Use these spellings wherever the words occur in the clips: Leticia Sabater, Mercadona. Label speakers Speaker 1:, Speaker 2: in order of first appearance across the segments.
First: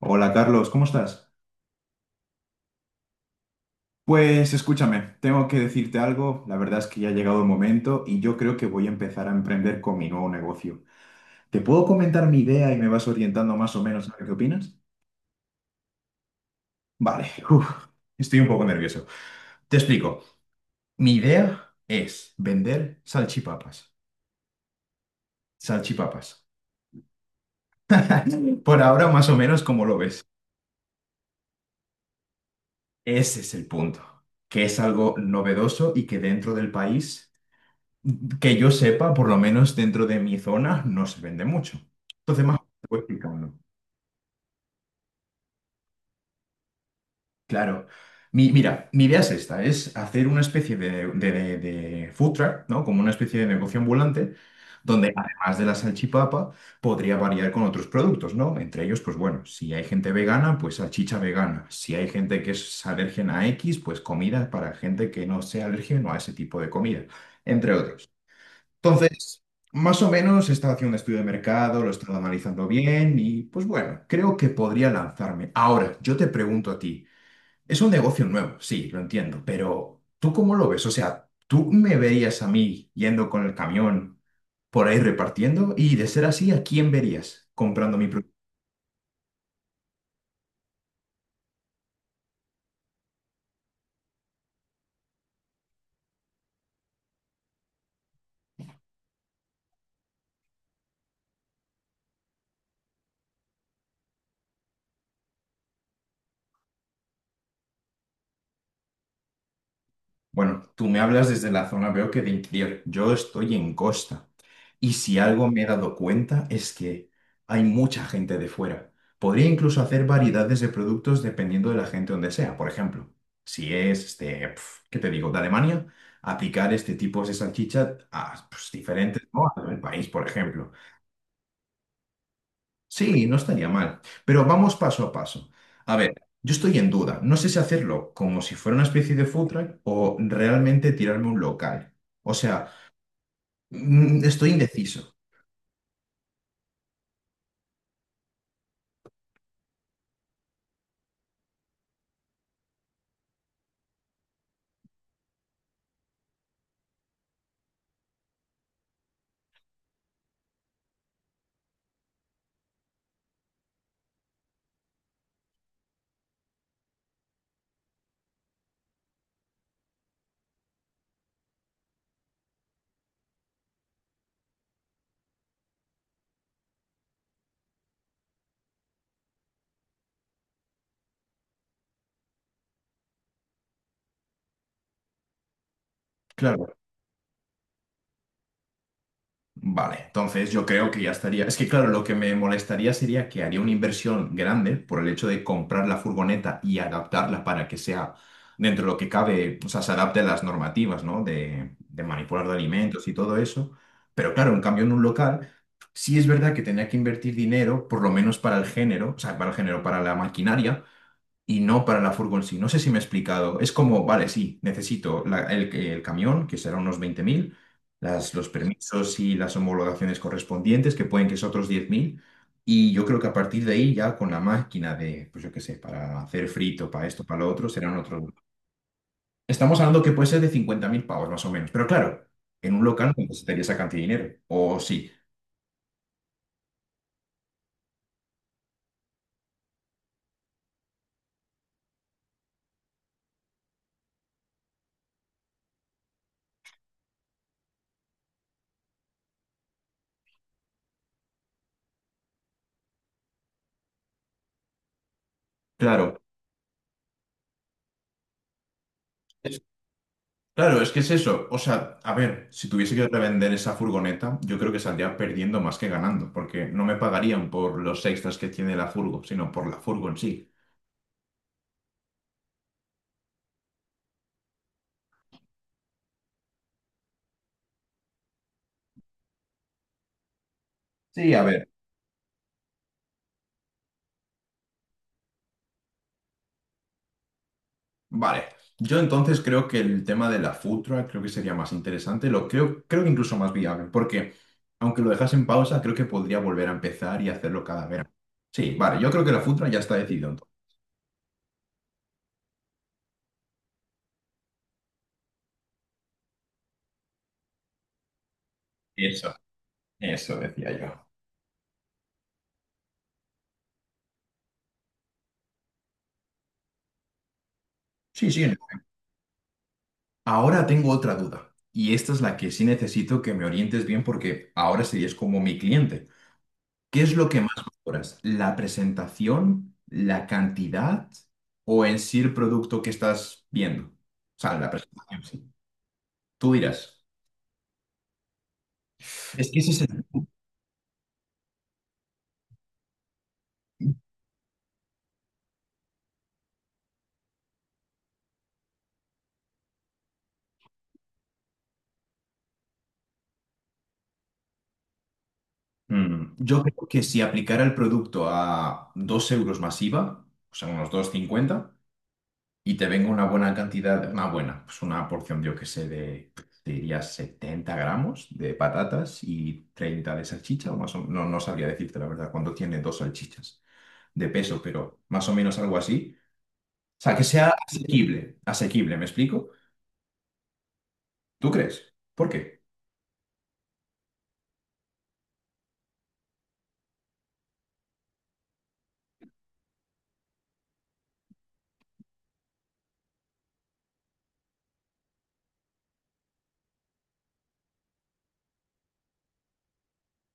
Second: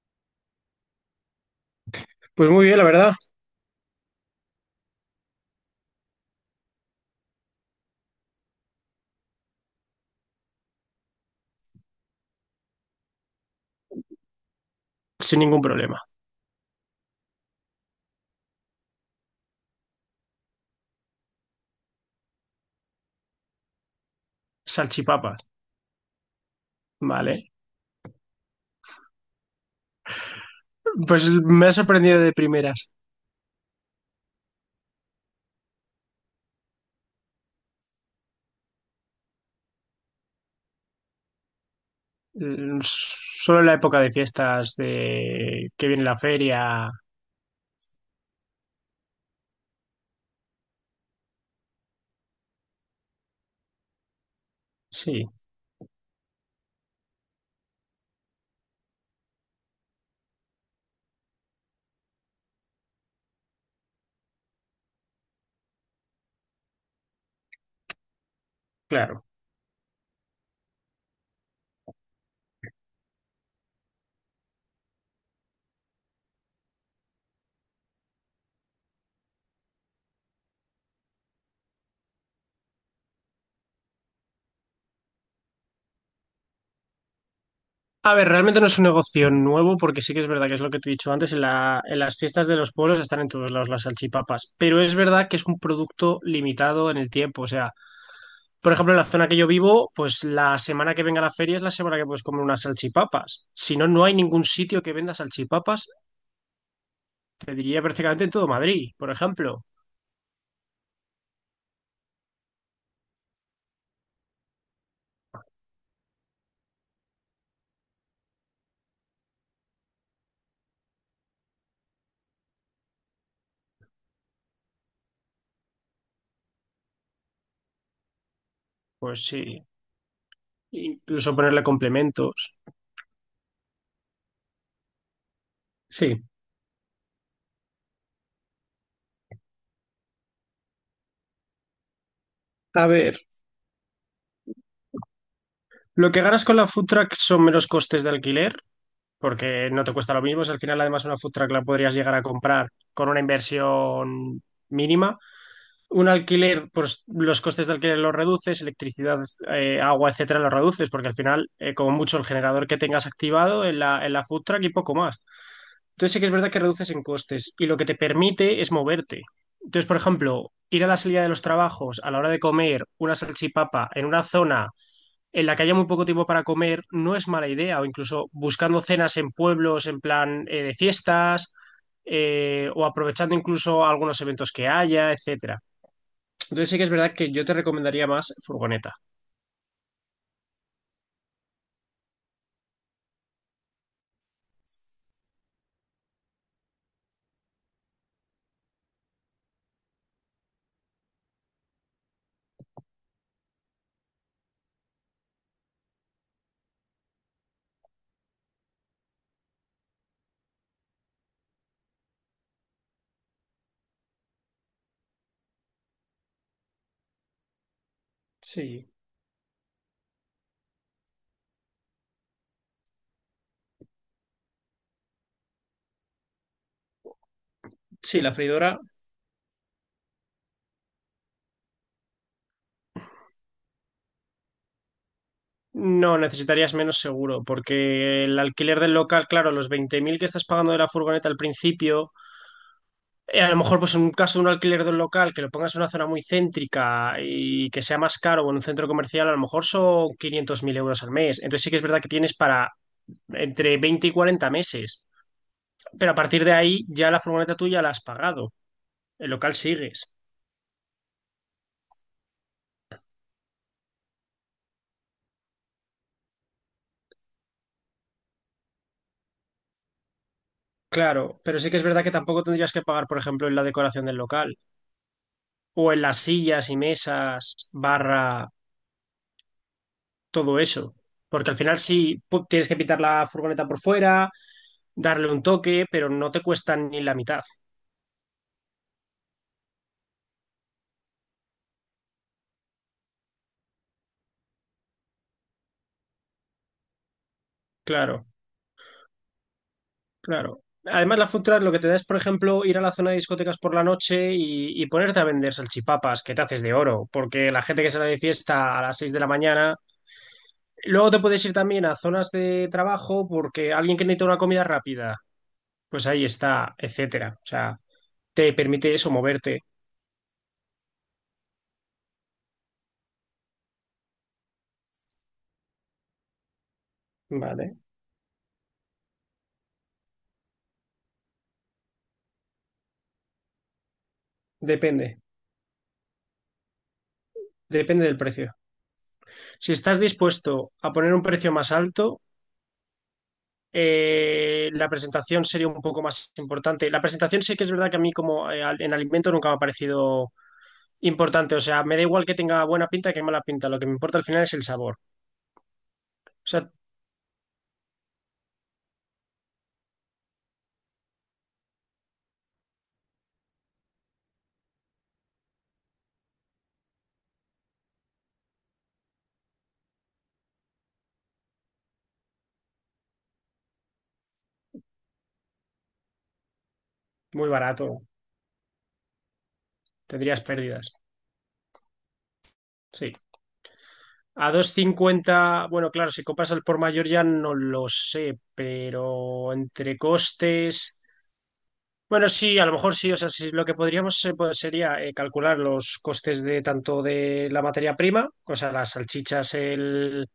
Speaker 1: Hola Carlos, ¿cómo estás?
Speaker 2: Pues muy bien, la verdad,
Speaker 1: Pues escúchame, tengo que decirte algo, la verdad es que ya ha llegado el momento y yo creo que voy a empezar a emprender con mi nuevo negocio. ¿Te puedo comentar mi idea y me vas orientando más o menos a ver qué opinas?
Speaker 2: sin ningún problema.
Speaker 1: Vale, estoy un poco nervioso. Te explico, mi idea es vender salchipapas.
Speaker 2: Salchipapas,
Speaker 1: Salchipapas.
Speaker 2: vale.
Speaker 1: Por ahora más o menos como lo ves.
Speaker 2: Pues me ha sorprendido de primeras.
Speaker 1: Ese es el punto, que es algo novedoso y que dentro del país. Que yo sepa, por lo menos dentro de mi zona, no se vende mucho. Entonces, más o menos te voy explicando.
Speaker 2: Solo en la época de fiestas, de que viene la feria.
Speaker 1: Claro. Mira, mi idea es esta, es hacer una especie de food truck, ¿no? Como una especie de negocio ambulante, donde
Speaker 2: Sí,
Speaker 1: además de la salchipapa, podría variar con otros productos, ¿no? Entre ellos, pues bueno, si hay gente vegana, pues salchicha vegana. Si hay gente que es alérgena a X, pues comida para gente que no sea alérgena a ese tipo de comida, entre otros.
Speaker 2: claro.
Speaker 1: Entonces, más o menos he estado haciendo un estudio de mercado, lo he estado analizando bien y pues bueno, creo que podría lanzarme. Ahora, yo te pregunto a ti, es un negocio nuevo, sí, lo entiendo, pero ¿tú cómo lo ves? O sea, ¿tú me verías a mí yendo con el camión por ahí repartiendo? Y de ser así, ¿a quién verías comprando mi?
Speaker 2: A ver, realmente no es un negocio nuevo, porque sí que es verdad que es lo que te he dicho antes, en las fiestas de los pueblos están en todos lados las salchipapas, pero es verdad que es un producto limitado en el tiempo. O sea, por ejemplo, en la zona que yo vivo, pues la semana que venga la feria es la semana que puedes comer unas salchipapas. Si no, no hay ningún sitio que venda salchipapas te diría prácticamente en todo Madrid, por ejemplo.
Speaker 1: Bueno, tú me hablas desde la zona, veo que de interior. Yo estoy en costa. Y si algo me he dado cuenta es que hay mucha gente de fuera. Podría incluso hacer variedades de productos dependiendo de la gente donde sea. Por ejemplo, si es, este, pf, ¿qué te digo?, de Alemania, aplicar este tipo de salchicha a pues,
Speaker 2: Pues
Speaker 1: diferentes, ¿no?
Speaker 2: sí,
Speaker 1: Al país, por ejemplo.
Speaker 2: incluso ponerle complementos.
Speaker 1: Sí, no estaría mal. Pero vamos paso a paso. A ver,
Speaker 2: Sí.
Speaker 1: yo estoy en duda. No sé si hacerlo como si fuera una especie de food truck o realmente tirarme un local. O sea,
Speaker 2: A ver,
Speaker 1: estoy indeciso.
Speaker 2: lo que ganas con la food truck son menos costes de alquiler, porque no te cuesta lo mismo. Si al final, además, una food truck la podrías llegar a comprar con una inversión mínima. Un alquiler, pues los costes de alquiler los reduces, electricidad, agua, etcétera, los reduces, porque al final, como mucho, el generador que tengas activado en la food truck y poco más. Entonces sí que es verdad que reduces en costes y lo que te permite es moverte. Entonces, por ejemplo, ir a la salida de los trabajos a la hora de comer una salchipapa en una zona en la que haya muy poco tiempo para comer no es mala idea, o incluso buscando cenas en pueblos en plan de fiestas, o aprovechando incluso algunos eventos que haya, etcétera. Entonces
Speaker 1: Claro.
Speaker 2: sí que es verdad que yo te recomendaría más furgoneta.
Speaker 1: Vale, entonces yo creo que ya estaría. Es que claro, lo que me molestaría sería que haría una inversión grande por el hecho de comprar la furgoneta y adaptarla para que sea dentro de lo que cabe, o sea, se adapte a las normativas, ¿no? De manipular de alimentos y todo eso. Pero claro, en cambio en un local, sí es verdad que tenía que invertir dinero, por lo menos para el género, o sea, para el género, para la maquinaria, y no para la furgo en sí. No sé si me he explicado. Es como, vale, sí, necesito el camión, que será unos 20.000, las, los
Speaker 2: Sí,
Speaker 1: permisos y las homologaciones correspondientes, que pueden que es otros 10.000. Y yo creo que a partir de ahí, ya con la máquina de, pues yo qué sé, para hacer frito, para esto, para lo otro, serán
Speaker 2: sí,
Speaker 1: otros.
Speaker 2: la freidora.
Speaker 1: Estamos hablando que puede ser de 50.000 pavos, más o menos. Pero claro, en un local no necesitaría esa cantidad de dinero. O sí,
Speaker 2: No, necesitarías menos seguro, porque el alquiler del local, claro, los 20.000 que estás pagando de la furgoneta al principio, a lo mejor pues en un caso de un alquiler de un local que lo pongas en una zona muy céntrica y que sea más caro o en un centro comercial, a lo mejor son 500.000 euros al mes. Entonces sí que es verdad que tienes para entre 20 y 40 meses, pero a
Speaker 1: claro.
Speaker 2: partir de ahí ya la furgoneta tuya la has pagado, el local sigues.
Speaker 1: Claro, es que es eso. O sea, a ver, si tuviese que revender esa furgoneta, yo creo que saldría perdiendo más que ganando, porque no me pagarían por los extras que tiene la furgo, sino por la furgo en sí.
Speaker 2: Claro, pero sí que es verdad que tampoco tendrías que pagar, por ejemplo, en la decoración del local o en las sillas y mesas, barra todo eso.
Speaker 1: Sí, a
Speaker 2: Porque al
Speaker 1: ver.
Speaker 2: final sí tienes que pintar la furgoneta por fuera, darle un toque, pero no te cuesta ni la mitad.
Speaker 1: Vale. Yo entonces creo que el tema de la food truck creo que sería más interesante, lo creo, creo que incluso más viable, porque aunque lo dejas en pausa, creo que podría volver a empezar y hacerlo cada verano.
Speaker 2: Claro,
Speaker 1: Sí, vale, yo creo que la food truck ya está decidido entonces.
Speaker 2: claro. Además, la food truck lo que te da es, por ejemplo, ir a la zona de discotecas por la noche y ponerte a vender salchipapas, que te haces de oro, porque la gente que sale de fiesta a las 6 de la
Speaker 1: Eso,
Speaker 2: mañana.
Speaker 1: eso decía yo.
Speaker 2: Luego te puedes ir también a zonas de trabajo porque alguien que necesita una comida rápida, pues ahí está, etcétera. O sea,
Speaker 1: Sí, sí.
Speaker 2: te permite eso moverte.
Speaker 1: Ahora tengo otra duda, y esta es la que sí necesito que me orientes bien porque ahora serías como mi cliente. ¿Qué es lo que más
Speaker 2: Vale,
Speaker 1: valoras? ¿La presentación, la cantidad o en sí el producto que estás viendo? O sea, la
Speaker 2: depende,
Speaker 1: presentación, sí. Tú dirás.
Speaker 2: depende del precio.
Speaker 1: Es que ese
Speaker 2: Si
Speaker 1: es
Speaker 2: estás dispuesto a poner un precio más alto, la presentación sería un poco más importante. La presentación sí que es verdad que a mí como en alimento nunca me ha parecido importante. O sea, me da igual que tenga buena pinta que mala pinta. Lo que me importa al final es el sabor. O
Speaker 1: Yo
Speaker 2: sea,
Speaker 1: creo que si aplicara el producto a 2 euros más IVA, o sea, unos dos cincuenta. Y te venga una buena cantidad, una buena, pues una porción, yo que sé, de, te diría 70 gramos de patatas y 30 de salchicha, o más o menos, no, no sabría decirte la verdad cuánto tiene dos salchichas de peso, pero más o menos algo así. O sea, que
Speaker 2: muy
Speaker 1: sea
Speaker 2: barato.
Speaker 1: asequible, asequible, ¿me explico?
Speaker 2: Tendrías pérdidas.
Speaker 1: ¿Tú crees? ¿Por qué?
Speaker 2: Sí. A dos cincuenta, bueno, claro, si compras al por mayor ya no lo sé, pero entre costes. Bueno, sí, a lo mejor sí. O sea, sí, lo que podríamos pues, sería calcular los costes de tanto de la materia prima, o sea, las salchichas el,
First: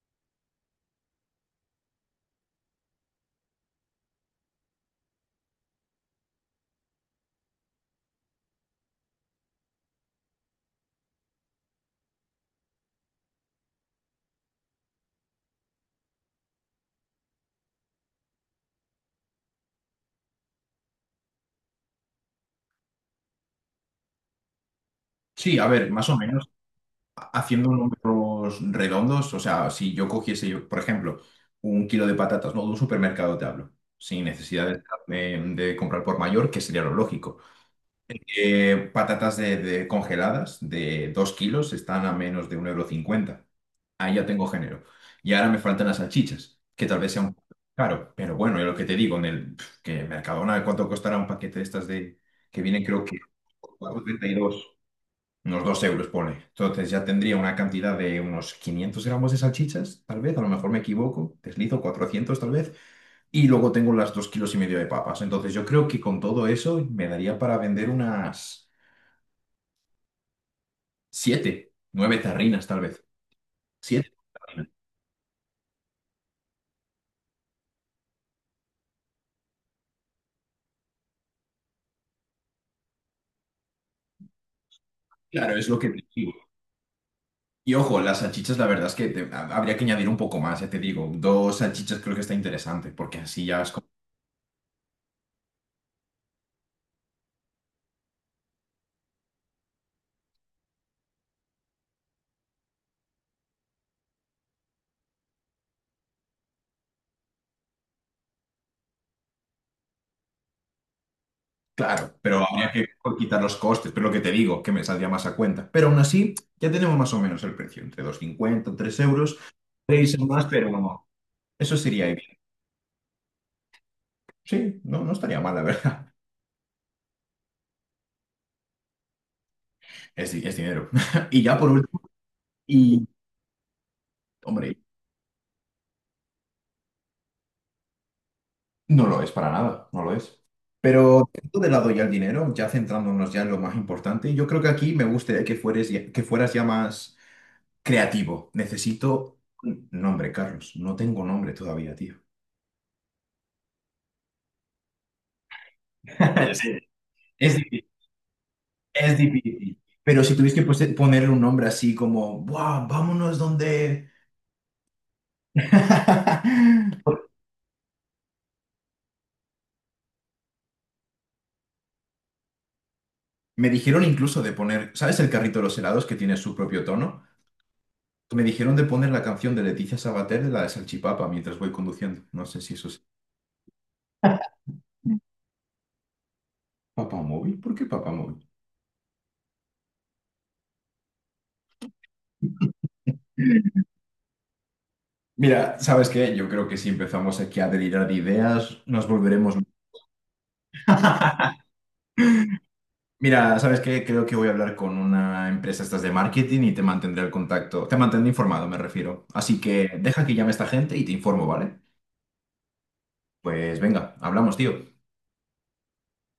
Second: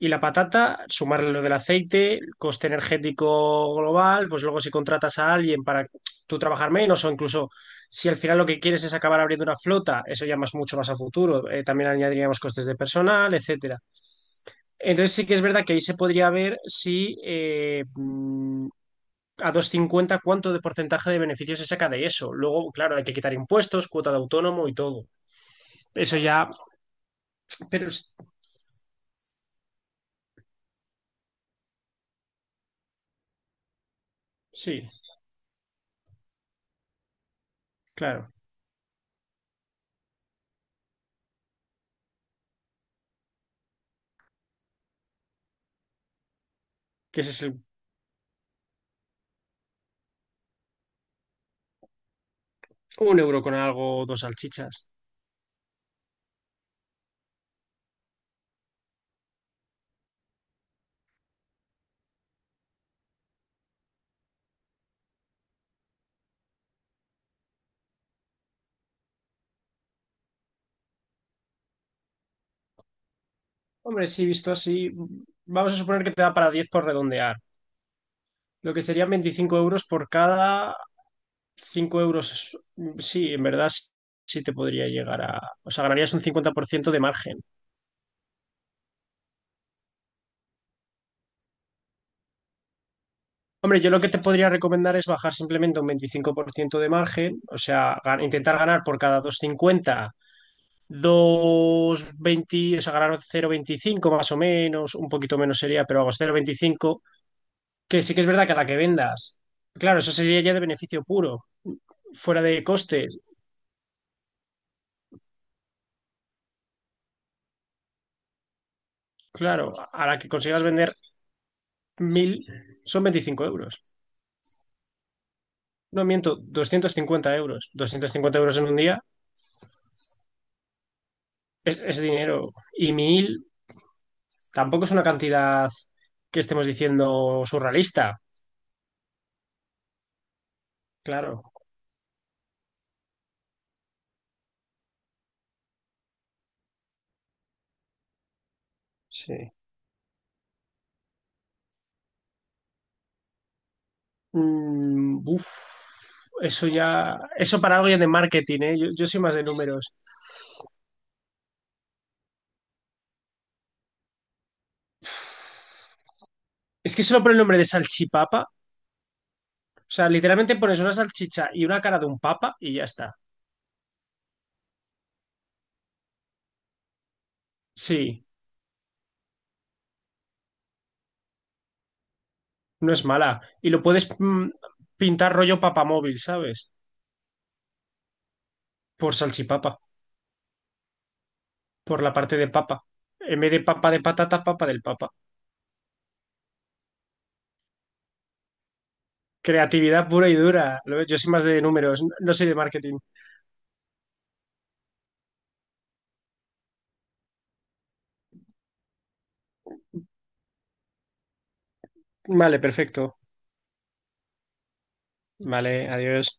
Speaker 2: y la patata, sumarle lo del aceite, el coste energético global, pues luego si contratas a alguien para tú trabajar menos o incluso si al final lo que quieres es acabar abriendo una flota, eso ya más mucho más a futuro. También añadiríamos costes de personal, etcétera. Entonces sí que es verdad que ahí se podría ver si a 2,50 ¿cuánto de porcentaje de beneficio se saca de eso? Luego, claro, hay que quitar impuestos, cuota de autónomo y todo.
Speaker 1: Sí, a ver, más o
Speaker 2: Eso
Speaker 1: menos,
Speaker 2: ya,
Speaker 1: haciendo
Speaker 2: pero
Speaker 1: números redondos, o sea, si yo cogiese, yo, por ejemplo, un kilo de patatas, no, de un supermercado te hablo, sin necesidad de
Speaker 2: sí,
Speaker 1: de, comprar por mayor, que sería lo lógico.
Speaker 2: claro,
Speaker 1: Patatas de congeladas de 2 kilos están a menos de un euro cincuenta. Ahí ya tengo género. Y ahora me faltan las salchichas, que tal vez sea
Speaker 2: que ese
Speaker 1: un
Speaker 2: es
Speaker 1: poco
Speaker 2: el,
Speaker 1: caro. Pero bueno, es lo que te digo, en el pf, que Mercadona, ¿cuánto costará un paquete de estas de que vienen creo
Speaker 2: un
Speaker 1: que
Speaker 2: euro con algo, dos
Speaker 1: 4,32?
Speaker 2: salchichas.
Speaker 1: Unos 2 euros, pone. Entonces ya tendría una cantidad de unos 500 gramos de salchichas, tal vez, a lo mejor me equivoco, deslizo 400 tal vez, y luego tengo las 2 kilos y medio de papas. Entonces yo creo que con todo eso me daría para vender unas... Siete, nueve tarrinas tal vez.
Speaker 2: Hombre,
Speaker 1: Siete
Speaker 2: sí, visto
Speaker 1: tarrinas.
Speaker 2: así, vamos a suponer que te da para 10 por redondear. Lo que serían 25 euros por cada 5 euros. Sí, en verdad sí te podría llegar a...
Speaker 1: Claro, es
Speaker 2: O
Speaker 1: lo
Speaker 2: sea,
Speaker 1: que te
Speaker 2: ganarías un
Speaker 1: digo.
Speaker 2: 50% de margen.
Speaker 1: Y ojo, las salchichas, la verdad es que habría que añadir un poco más, ya te digo. Dos salchichas creo que está interesante, porque así ya es
Speaker 2: Hombre,
Speaker 1: como...
Speaker 2: yo lo que te podría recomendar es bajar simplemente un 25% de margen, o sea, intentar ganar por cada 2,50, 2,20, o sea, ganar 0,25 más o menos, un poquito menos sería, pero vamos, 0,25. Que sí que es verdad que a la que vendas, claro, eso sería ya de beneficio puro,
Speaker 1: Claro, pero
Speaker 2: fuera de
Speaker 1: habría que
Speaker 2: costes,
Speaker 1: quitar los costes, pero lo que te digo, que me saldría más a cuenta. Pero aún así, ya tenemos más o menos el precio, entre dos cincuenta tres euros,
Speaker 2: claro, a
Speaker 1: 6
Speaker 2: la que
Speaker 1: más,
Speaker 2: consigas
Speaker 1: pero
Speaker 2: vender
Speaker 1: no. Eso sería bien.
Speaker 2: 1.000, son 25 euros.
Speaker 1: Sí, no, no estaría mal, la
Speaker 2: No
Speaker 1: verdad.
Speaker 2: miento, 250 euros, 250 euros en un día
Speaker 1: Es, es dinero. Y ya por
Speaker 2: es
Speaker 1: último,
Speaker 2: dinero y
Speaker 1: y
Speaker 2: 1.000.
Speaker 1: hombre,
Speaker 2: Tampoco es una cantidad que estemos diciendo surrealista,
Speaker 1: no lo es para nada, no lo es.
Speaker 2: claro.
Speaker 1: Dejando de lado ya el dinero, ya centrándonos ya en lo más importante, yo creo que aquí me gustaría que que fueras ya más creativo. Necesito
Speaker 2: Sí.
Speaker 1: un nombre, Carlos. No tengo nombre todavía, tío.
Speaker 2: Mm, uf, eso
Speaker 1: Ya
Speaker 2: ya,
Speaker 1: es
Speaker 2: eso para
Speaker 1: difícil,
Speaker 2: algo ya de marketing, ¿eh? Yo
Speaker 1: es
Speaker 2: soy más de
Speaker 1: difícil.
Speaker 2: números.
Speaker 1: Pero si tuviste que ponerle un nombre así como, ¡buah! Vámonos donde.
Speaker 2: Es que solo por el nombre de salchipapa, o sea, literalmente pones una salchicha y una cara de un papa y ya está.
Speaker 1: Me dijeron incluso de poner, ¿sabes el carrito de los helados que tiene su propio tono?
Speaker 2: Sí,
Speaker 1: Me dijeron de poner la canción de Leticia Sabater de la de Salchipapa mientras voy conduciendo. No sé si eso
Speaker 2: no
Speaker 1: es.
Speaker 2: es mala. Y lo puedes pintar rollo papamóvil, ¿sabes?
Speaker 1: ¿Papá móvil? ¿Por qué papá móvil?
Speaker 2: Por salchipapa, por la parte de papa. En vez de papa de patata, papa del papa.
Speaker 1: Mira, ¿sabes qué? Yo creo que si empezamos aquí a delirar de ideas, nos volveremos.
Speaker 2: Creatividad pura y dura. ¿Lo ves? Yo soy más de números, no soy de marketing.
Speaker 1: Mira, ¿sabes qué? Creo que voy a hablar con una empresa estas de marketing y te mantendré el contacto. Te mantendré informado, me refiero. Así que deja que llame esta gente y te informo, ¿vale?
Speaker 2: Vale, perfecto.
Speaker 1: Pues venga, hablamos, tío.
Speaker 2: Vale, adiós.